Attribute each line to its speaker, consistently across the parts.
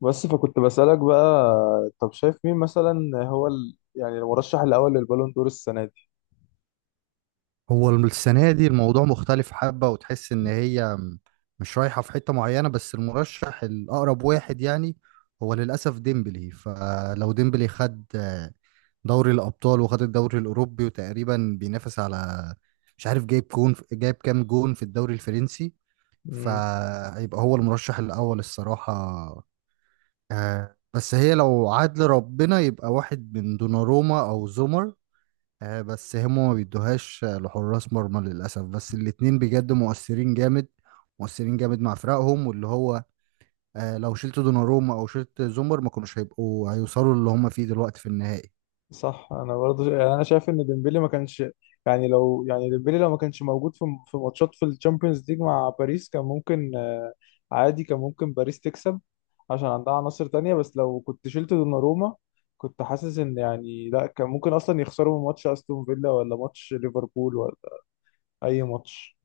Speaker 1: بس فكنت بسألك بقى. طب شايف مين مثلا؟ هو يعني المرشح الأول للبالون دور السنة دي؟
Speaker 2: هو السنة دي الموضوع مختلف حبة وتحس إن هي مش رايحة في حتة معينة، بس المرشح الأقرب واحد يعني هو للأسف ديمبلي. فلو ديمبلي خد دوري الأبطال وخد الدوري الأوروبي وتقريبا بينافس على مش عارف جايب جون جايب كام جون في الدوري الفرنسي،
Speaker 1: امم.
Speaker 2: فهيبقى هو المرشح الأول الصراحة. بس هي لو عدل ربنا يبقى واحد من دوناروما أو زومر. بس هما ما بيدوهاش لحراس مرمى للأسف، بس الاتنين بجد مؤثرين جامد مؤثرين جامد مع فرقهم، واللي هو لو شلت دوناروما أو شلت زومر ما كانوش هيبقوا هيوصلوا اللي هما فيه دلوقتي في النهائي.
Speaker 1: صح، أنا برضه يعني أنا شايف إن ديمبلي ما كانش يعني، لو يعني ديمبلي لو ما كانش موجود في ماتشات في الشامبيونز ليج مع باريس كان ممكن آه، عادي، كان ممكن باريس تكسب عشان عندها عناصر تانية. بس لو كنت شلت دوناروما كنت حاسس إن يعني لا، كان ممكن أصلا يخسروا من ماتش أستون فيلا ولا ماتش ليفربول ولا أي ماتش.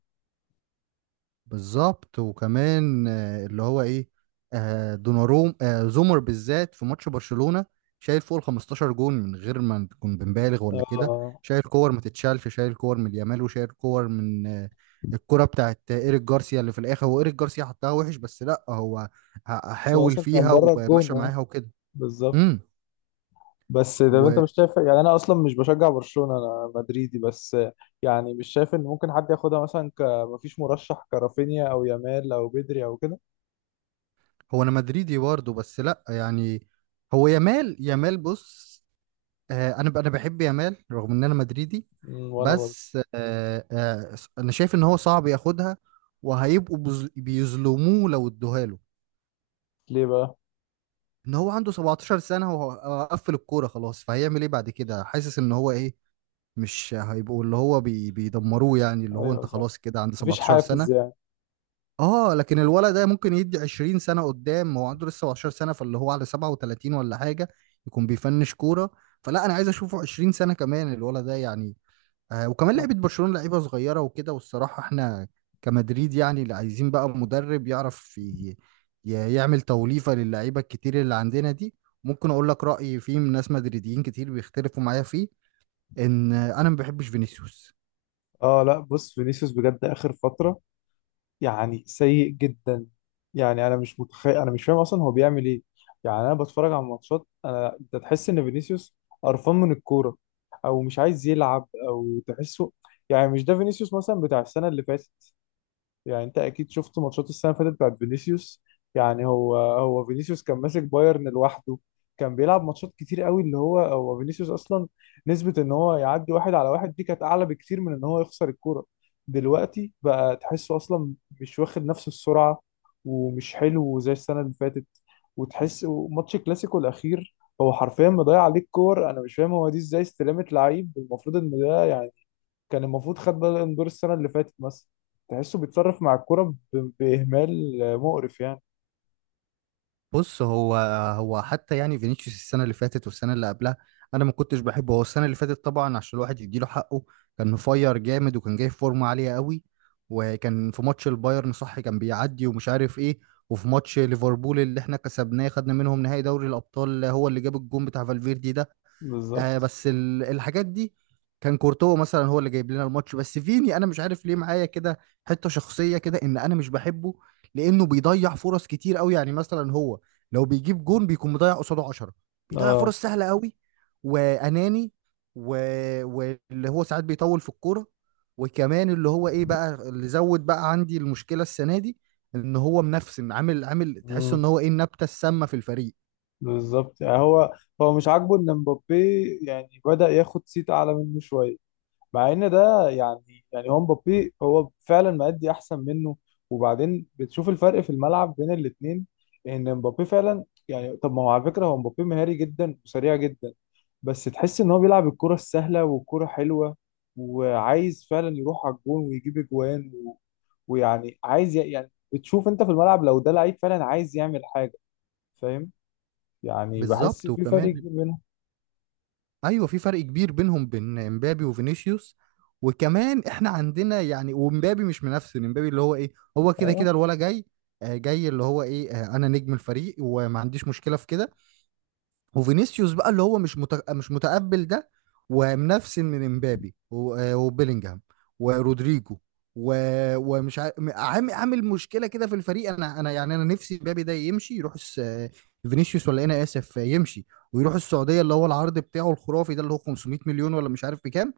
Speaker 2: بالظبط، وكمان اللي هو ايه دوناروم زومر بالذات في ماتش برشلونة شايل فوق ال 15 جون من غير ما نكون بنبالغ ولا كده.
Speaker 1: آه
Speaker 2: شايل كور ما تتشالش، شايل كور من يامال وشايل كور من الكرة بتاعت ايريك جارسيا اللي في الاخر هو ايريك جارسيا حطها وحش، بس لا هو
Speaker 1: بس هو
Speaker 2: حاول
Speaker 1: أصلا كان
Speaker 2: فيها
Speaker 1: بره الجون
Speaker 2: ومشى
Speaker 1: أه.
Speaker 2: معاها وكده.
Speaker 1: بالظبط.
Speaker 2: امم
Speaker 1: بس ده انت
Speaker 2: وهو
Speaker 1: مش شايف، يعني انا اصلا مش بشجع برشلونة، انا مدريدي، بس يعني مش شايف ان ممكن حد ياخدها مثلا ك مفيش مرشح كرافينيا او يامال او بدري او كده؟
Speaker 2: انا مدريدي برضه بس لا يعني، هو يامال يامال بص، انا بحب يامال رغم ان انا مدريدي.
Speaker 1: مم، وانا برضه.
Speaker 2: بس انا شايف ان هو صعب ياخدها وهيبقوا بيظلموه لو ادوها له.
Speaker 1: ليه بقى؟
Speaker 2: ان هو عنده 17 سنة وهو قفل الكورة خلاص، فهيعمل ايه بعد كده؟ حاسس ان هو ايه، مش هيبقوا اللي هو بيدمروه يعني، اللي هو
Speaker 1: ايوه
Speaker 2: انت
Speaker 1: صح،
Speaker 2: خلاص كده عند
Speaker 1: مفيش
Speaker 2: 17 سنة.
Speaker 1: حافز يعني.
Speaker 2: اه، لكن الولد ده ممكن يدي 20 سنة قدام، هو عنده لسه 17 سنة فاللي هو على 37 ولا حاجة يكون بيفنش كورة. فلا، انا عايز اشوفه 20 سنة كمان الولد ده يعني. وكمان
Speaker 1: صح.
Speaker 2: لعيبه برشلونه لعيبه صغيره وكده، والصراحه احنا كمدريد يعني اللي عايزين بقى مدرب يعرف يعمل توليفه للعيبه الكتير اللي عندنا دي. ممكن اقول لك رايي فيه، من ناس مدريديين كتير بيختلفوا معايا فيه، ان انا ما بحبش فينيسيوس.
Speaker 1: اه لا بص، فينيسيوس بجد اخر فترة يعني سيء جدا، يعني انا مش متخيل، انا مش فاهم اصلا هو بيعمل ايه. يعني انا بتفرج على الماتشات، انا انت تحس ان فينيسيوس قرفان من الكوره او مش عايز يلعب او تحسه، يعني مش ده فينيسيوس مثلا بتاع السنه اللي فاتت. يعني انت اكيد شفت ماتشات السنه اللي فاتت بتاعت فينيسيوس، يعني هو فينيسيوس كان ماسك بايرن لوحده، كان بيلعب ماتشات كتير قوي، اللي هو هو فينيسيوس اصلا نسبه ان هو يعدي واحد على واحد دي كانت اعلى بكتير من ان هو يخسر الكوره. دلوقتي بقى تحسه اصلا مش واخد نفس السرعه ومش حلو زي السنه اللي فاتت وتحس ماتش كلاسيكو الاخير هو حرفيا مضيع عليك كور. انا مش فاهم، هو دي ازاي استلامت لعيب المفروض ان ده يعني كان المفروض خد بالون دور السنة اللي فاتت مثلا. تحسه بيتصرف مع الكرة بإهمال مقرف يعني.
Speaker 2: بص، هو حتى يعني فينيسيوس السنة اللي فاتت والسنة اللي قبلها أنا ما كنتش بحبه. هو السنة اللي فاتت طبعا، عشان الواحد يديله حقه، كان مفير جامد وكان جاي في فورمة عالية قوي، وكان في ماتش البايرن صح كان بيعدي ومش عارف إيه، وفي ماتش ليفربول اللي إحنا كسبناه خدنا منهم نهائي دوري الأبطال هو اللي جاب الجون بتاع فالفيردي ده.
Speaker 1: بالظبط.
Speaker 2: بس الحاجات دي، كان كورتوا مثلا هو اللي جايب لنا الماتش. بس فيني انا مش عارف ليه معايا كده، حته شخصيه كده، ان انا مش بحبه. لانه بيضيع فرص كتير قوي، يعني مثلا هو لو بيجيب جون بيكون مضيع قصاده 10، بيضيع
Speaker 1: اه.
Speaker 2: فرص سهله قوي، واناني، و... واللي هو ساعات بيطول في الكوره. وكمان اللي هو ايه بقى، اللي زود بقى عندي المشكله السنه دي، ان هو منفسن عامل عامل تحس
Speaker 1: مم.
Speaker 2: ان هو ايه النبته السامه في الفريق.
Speaker 1: بالظبط، يعني هو هو مش عاجبه ان مبابي يعني بدأ ياخد صيت اعلى منه شوية، مع ان ده يعني هو مبابي هو فعلا مأدي احسن منه. وبعدين بتشوف الفرق في الملعب بين الاتنين، ان مبابي فعلا يعني طب ما هو على فكرة هو مبابي مهاري جدا وسريع جدا بس تحس ان هو بيلعب الكرة السهلة والكرة حلوة، وعايز فعلا يروح على الجون ويجيب اجوان ويعني عايز يعني بتشوف انت في الملعب لو ده لعيب فعلا عايز يعمل حاجة، فاهم؟ يعني بحس
Speaker 2: بالظبط،
Speaker 1: في فرق
Speaker 2: وكمان
Speaker 1: كبير بينهم.
Speaker 2: ايوه في فرق كبير بينهم بين امبابي وفينيسيوس. وكمان احنا عندنا يعني، ومبابي مش منافسين، امبابي اللي هو ايه هو كده
Speaker 1: اه.
Speaker 2: كده الولا جاي، جاي اللي هو ايه انا نجم الفريق وما عنديش مشكله في كده. وفينيسيوس بقى اللي هو مش متقبل ده، ومنفسن من امبابي وبيلينجهام ورودريجو، و... ومش عامل عامل مشكله كده في الفريق. انا يعني انا نفسي امبابي ده يمشي يروح الس... آه، فينيسيوس ولا إيه؟ انا اسف، يمشي ويروح السعوديه اللي هو العرض بتاعه الخرافي ده اللي هو 500 مليون ولا مش عارف بكام،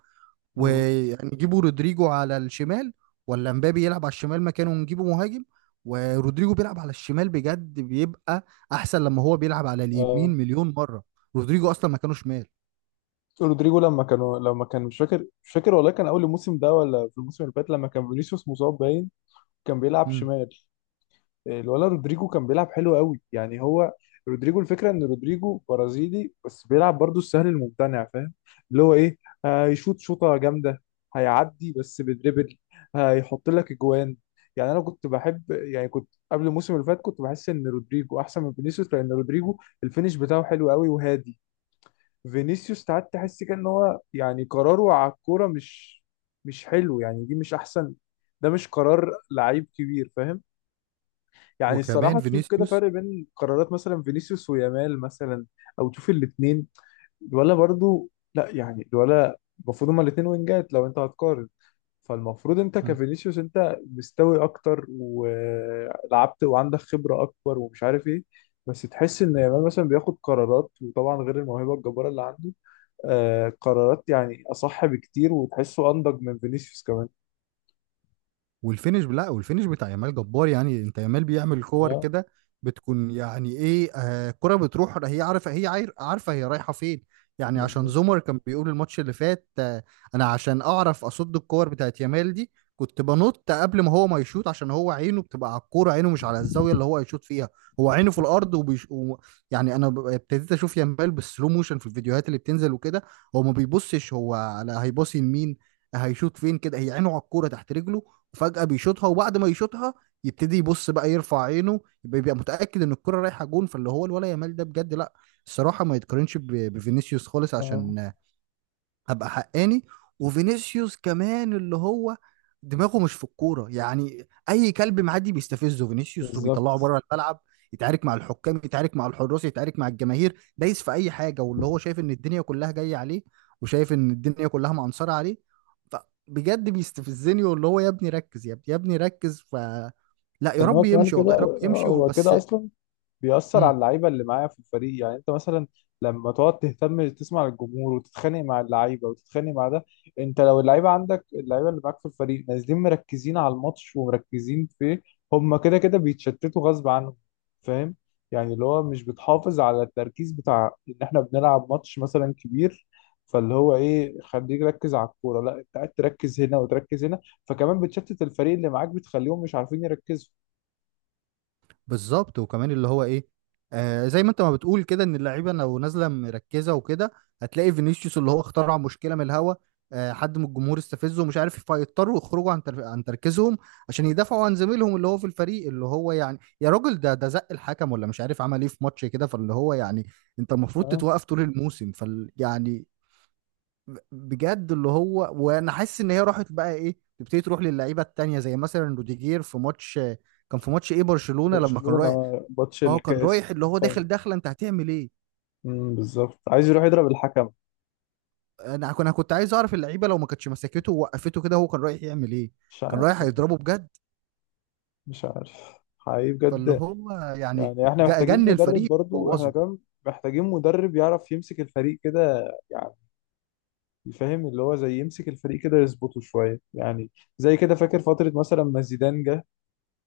Speaker 1: امم.
Speaker 2: ويعني نجيبوا رودريجو على الشمال، ولا مبابي يلعب على الشمال مكانه ونجيبه مهاجم، ورودريجو بيلعب على الشمال بجد بيبقى احسن لما هو بيلعب على اليمين
Speaker 1: اه.
Speaker 2: مليون مرة. رودريجو اصلا مكانه شمال.
Speaker 1: رودريجو لما كان مش فاكر والله كان اول الموسم ده ولا في الموسم اللي فات لما كان فينيسيوس مصاب باين كان بيلعب
Speaker 2: مم.
Speaker 1: شمال، الولا رودريجو كان بيلعب حلو قوي. يعني هو رودريجو الفكره ان رودريجو برازيلي بس بيلعب برضو السهل الممتنع، فاهم؟ اللي هو ايه، هيشوط شوطه جامده، هيعدي بس بدريبل، هيحط لك اجوان. يعني انا كنت بحب، يعني كنت قبل الموسم اللي فات كنت بحس ان رودريجو احسن من فينيسيوس لان رودريجو الفينش بتاعه حلو قوي وهادي. فينيسيوس ساعات تحس كده ان هو يعني قراره على الكوره مش حلو، يعني دي مش احسن، ده مش قرار لعيب كبير، فاهم؟ يعني
Speaker 2: وكمان
Speaker 1: الصراحة تشوف كده
Speaker 2: فينيسيوس،
Speaker 1: فرق بين قرارات مثلا فينيسيوس ويامال مثلا. أو تشوف الاتنين الولا برضو، لا يعني الولا المفروض هما الاتنين وينجات لو أنت هتقارن. فالمفروض أنت كفينيسيوس أنت مستوي أكتر ولعبت وعندك خبرة أكبر ومش عارف إيه، بس تحس إن يامال مثلا بياخد قرارات، وطبعا غير الموهبة الجبارة اللي عنده آه، قرارات يعني أصح بكتير وتحسه أنضج من فينيسيوس كمان.
Speaker 2: والفينش لا والفينش بتاع يامال جبار يعني. انت يامال بيعمل كور
Speaker 1: اه
Speaker 2: كده بتكون يعني ايه، كرة بتروح هي عارفه هي عارفه هي رايحه فين. يعني عشان
Speaker 1: بالظبط.
Speaker 2: زومر كان بيقول الماتش اللي فات انا عشان اعرف اصد الكور بتاعت يامال دي كنت بنط قبل ما هو ما يشوط، عشان هو عينه بتبقى على الكوره، عينه مش على الزاويه اللي هو هيشوط فيها. هو عينه في الارض وبيش يعني انا ابتديت اشوف يامال بالسلو موشن في الفيديوهات اللي بتنزل وكده. هو ما بيبصش هو على هيباصي لمين، هيشوط فين كده، هي عينه على الكوره تحت رجله، وفجأة بيشوطها، وبعد ما يشوطها يبتدي يبص بقى، يرفع عينه، بيبقى متأكد ان الكرة رايحة جون. فاللي هو الولا يامال ده بجد، لا، الصراحة ما يتقارنش بفينيسيوس خالص،
Speaker 1: آه
Speaker 2: عشان هبقى حقاني. وفينيسيوس كمان اللي هو دماغه مش في الكوره يعني، اي كلب معدي بيستفزه فينيسيوس وبيطلعه
Speaker 1: بالظبط.
Speaker 2: بره الملعب. يتعارك مع الحكام، يتعارك مع الحراس، يتعارك مع الجماهير، دايس في اي حاجه، واللي هو شايف ان الدنيا كلها جايه عليه، وشايف ان الدنيا كلها معنصره عليه. فبجد بيستفزني، واللي هو يا ابني ركز، يا ابني يا ابني ركز، لا يا
Speaker 1: ان هو
Speaker 2: رب
Speaker 1: كمان
Speaker 2: يمشي،
Speaker 1: كده
Speaker 2: والله يا رب
Speaker 1: آه،
Speaker 2: يمشي
Speaker 1: هو
Speaker 2: بس.
Speaker 1: كده اصلا بيأثر على اللعيبة اللي معايا في الفريق، يعني انت مثلا لما تقعد تهتم تسمع للجمهور وتتخانق مع اللعيبة وتتخانق مع ده، انت لو اللعيبة عندك اللعيبة اللي معاك في الفريق نازلين مركزين على الماتش ومركزين فيه، هم كده كده بيتشتتوا غصب عنهم، فاهم؟ يعني اللي هو مش بتحافظ على التركيز بتاع ان احنا بنلعب ماتش مثلا كبير. فاللي هو ايه، خليك ركز على الكورة، لا انت قاعد تركز هنا وتركز هنا، فكمان بتشتت الفريق اللي معاك، بتخليهم مش عارفين يركزوا.
Speaker 2: بالظبط، وكمان اللي هو ايه، زي ما انت ما بتقول كده، ان اللعيبه لو نازله مركزه وكده هتلاقي فينيسيوس اللي هو اخترع مشكله من الهوا، حد من الجمهور استفزه ومش عارف، فيضطروا يخرجوا عن عن تركيزهم عشان يدافعوا عن زميلهم اللي هو في الفريق، اللي هو يعني يا راجل ده زق الحكم ولا مش عارف عمل ايه في ماتش كده. فاللي هو يعني انت المفروض تتوقف طول الموسم، يعني بجد اللي هو، وانا حاسس ان هي راحت بقى ايه، تبتدي تروح للعيبه التانيه زي مثلا روديجير في ماتش. كان في ماتش ايه، برشلونه، لما كان
Speaker 1: برشلونة.
Speaker 2: رايح،
Speaker 1: ماتش
Speaker 2: اه كان رايح
Speaker 1: الكاس
Speaker 2: اللي هو
Speaker 1: الفاينل.
Speaker 2: داخل داخله، انت هتعمل ايه؟
Speaker 1: امم، بالظبط، عايز يروح يضرب الحكم.
Speaker 2: انا كنت عايز اعرف اللعيبه لو ما كانتش مسكته ووقفته كده هو كان رايح يعمل ايه،
Speaker 1: مش
Speaker 2: كان رايح
Speaker 1: عارف.
Speaker 2: هيضربه بجد.
Speaker 1: مش عارف حقيقي
Speaker 2: فاللي
Speaker 1: بجد.
Speaker 2: هو يعني
Speaker 1: يعني احنا محتاجين
Speaker 2: جن
Speaker 1: مدرب
Speaker 2: الفريق
Speaker 1: برضو احنا
Speaker 2: بوظه.
Speaker 1: كمان، محتاجين مدرب يعرف يمسك الفريق كده يعني، يفهم اللي هو زي يمسك الفريق كده يظبطه شوية يعني. زي كده فاكر فترة مثلا ما زيدان جه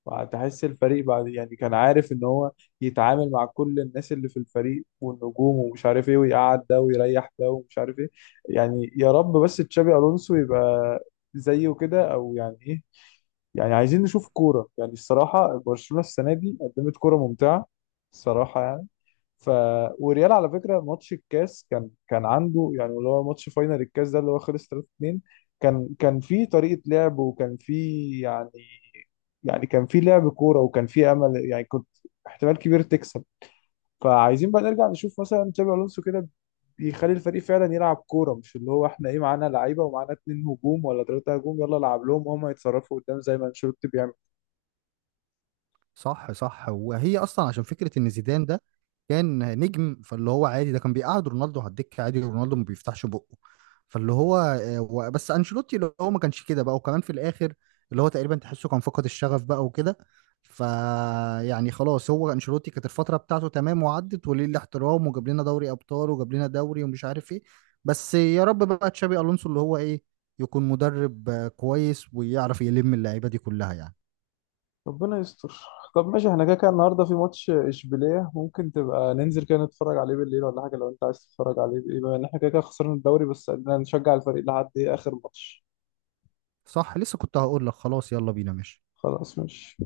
Speaker 1: وهتحس الفريق بعد، يعني كان عارف ان هو يتعامل مع كل الناس اللي في الفريق والنجوم ومش عارف ايه، ويقعد ده ويريح ده ومش عارف ايه. يعني يا رب بس تشابي الونسو يبقى زيه كده او يعني ايه، يعني عايزين نشوف كورة، يعني الصراحة برشلونة السنة دي قدمت كورة ممتعة، الصراحة يعني. ف وريال على فكره ماتش الكاس كان عنده يعني اللي هو ماتش فاينل الكاس ده اللي هو خلص 3-2، كان في طريقه لعب وكان في يعني، يعني كان في لعب كوره وكان في امل، يعني كنت احتمال كبير تكسب. فعايزين بقى نرجع نشوف مثلا تشابي الونسو كده بيخلي الفريق فعلا يلعب كوره، مش اللي هو احنا ايه معانا لعيبه ومعانا اتنين هجوم ولا تلاته هجوم يلا العب لهم وهم يتصرفوا قدام زي ما انشيلوتي بيعمل.
Speaker 2: صح صح، وهي اصلا عشان فكره ان زيدان ده كان نجم، فاللي هو عادي ده كان بيقعد رونالدو على الدكه عادي ورونالدو ما بيفتحش بقه. فاللي هو بس انشيلوتي اللي هو ما كانش كده بقى، وكمان في الاخر اللي هو تقريبا تحسه كان فقد الشغف بقى وكده. ف يعني خلاص، هو انشيلوتي كانت الفتره بتاعته تمام وعدت، وليه الاحترام، وجاب لنا دوري ابطال وجاب لنا دوري ومش عارف ايه. بس يا رب بقى تشابي الونسو اللي هو ايه يكون مدرب كويس ويعرف يلم اللعيبه دي كلها يعني.
Speaker 1: ربنا يستر. طب ماشي، احنا كده كده النهارده في ماتش اشبيليه، ممكن تبقى ننزل كده نتفرج عليه بالليل ولا حاجه لو انت عايز تتفرج عليه، بما ان احنا كده كده خسرنا الدوري بس قلنا نشجع الفريق لحد ايه اخر ماتش.
Speaker 2: صح، لسه كنت هقول لك خلاص يلا بينا. ماشي.
Speaker 1: خلاص ماشي.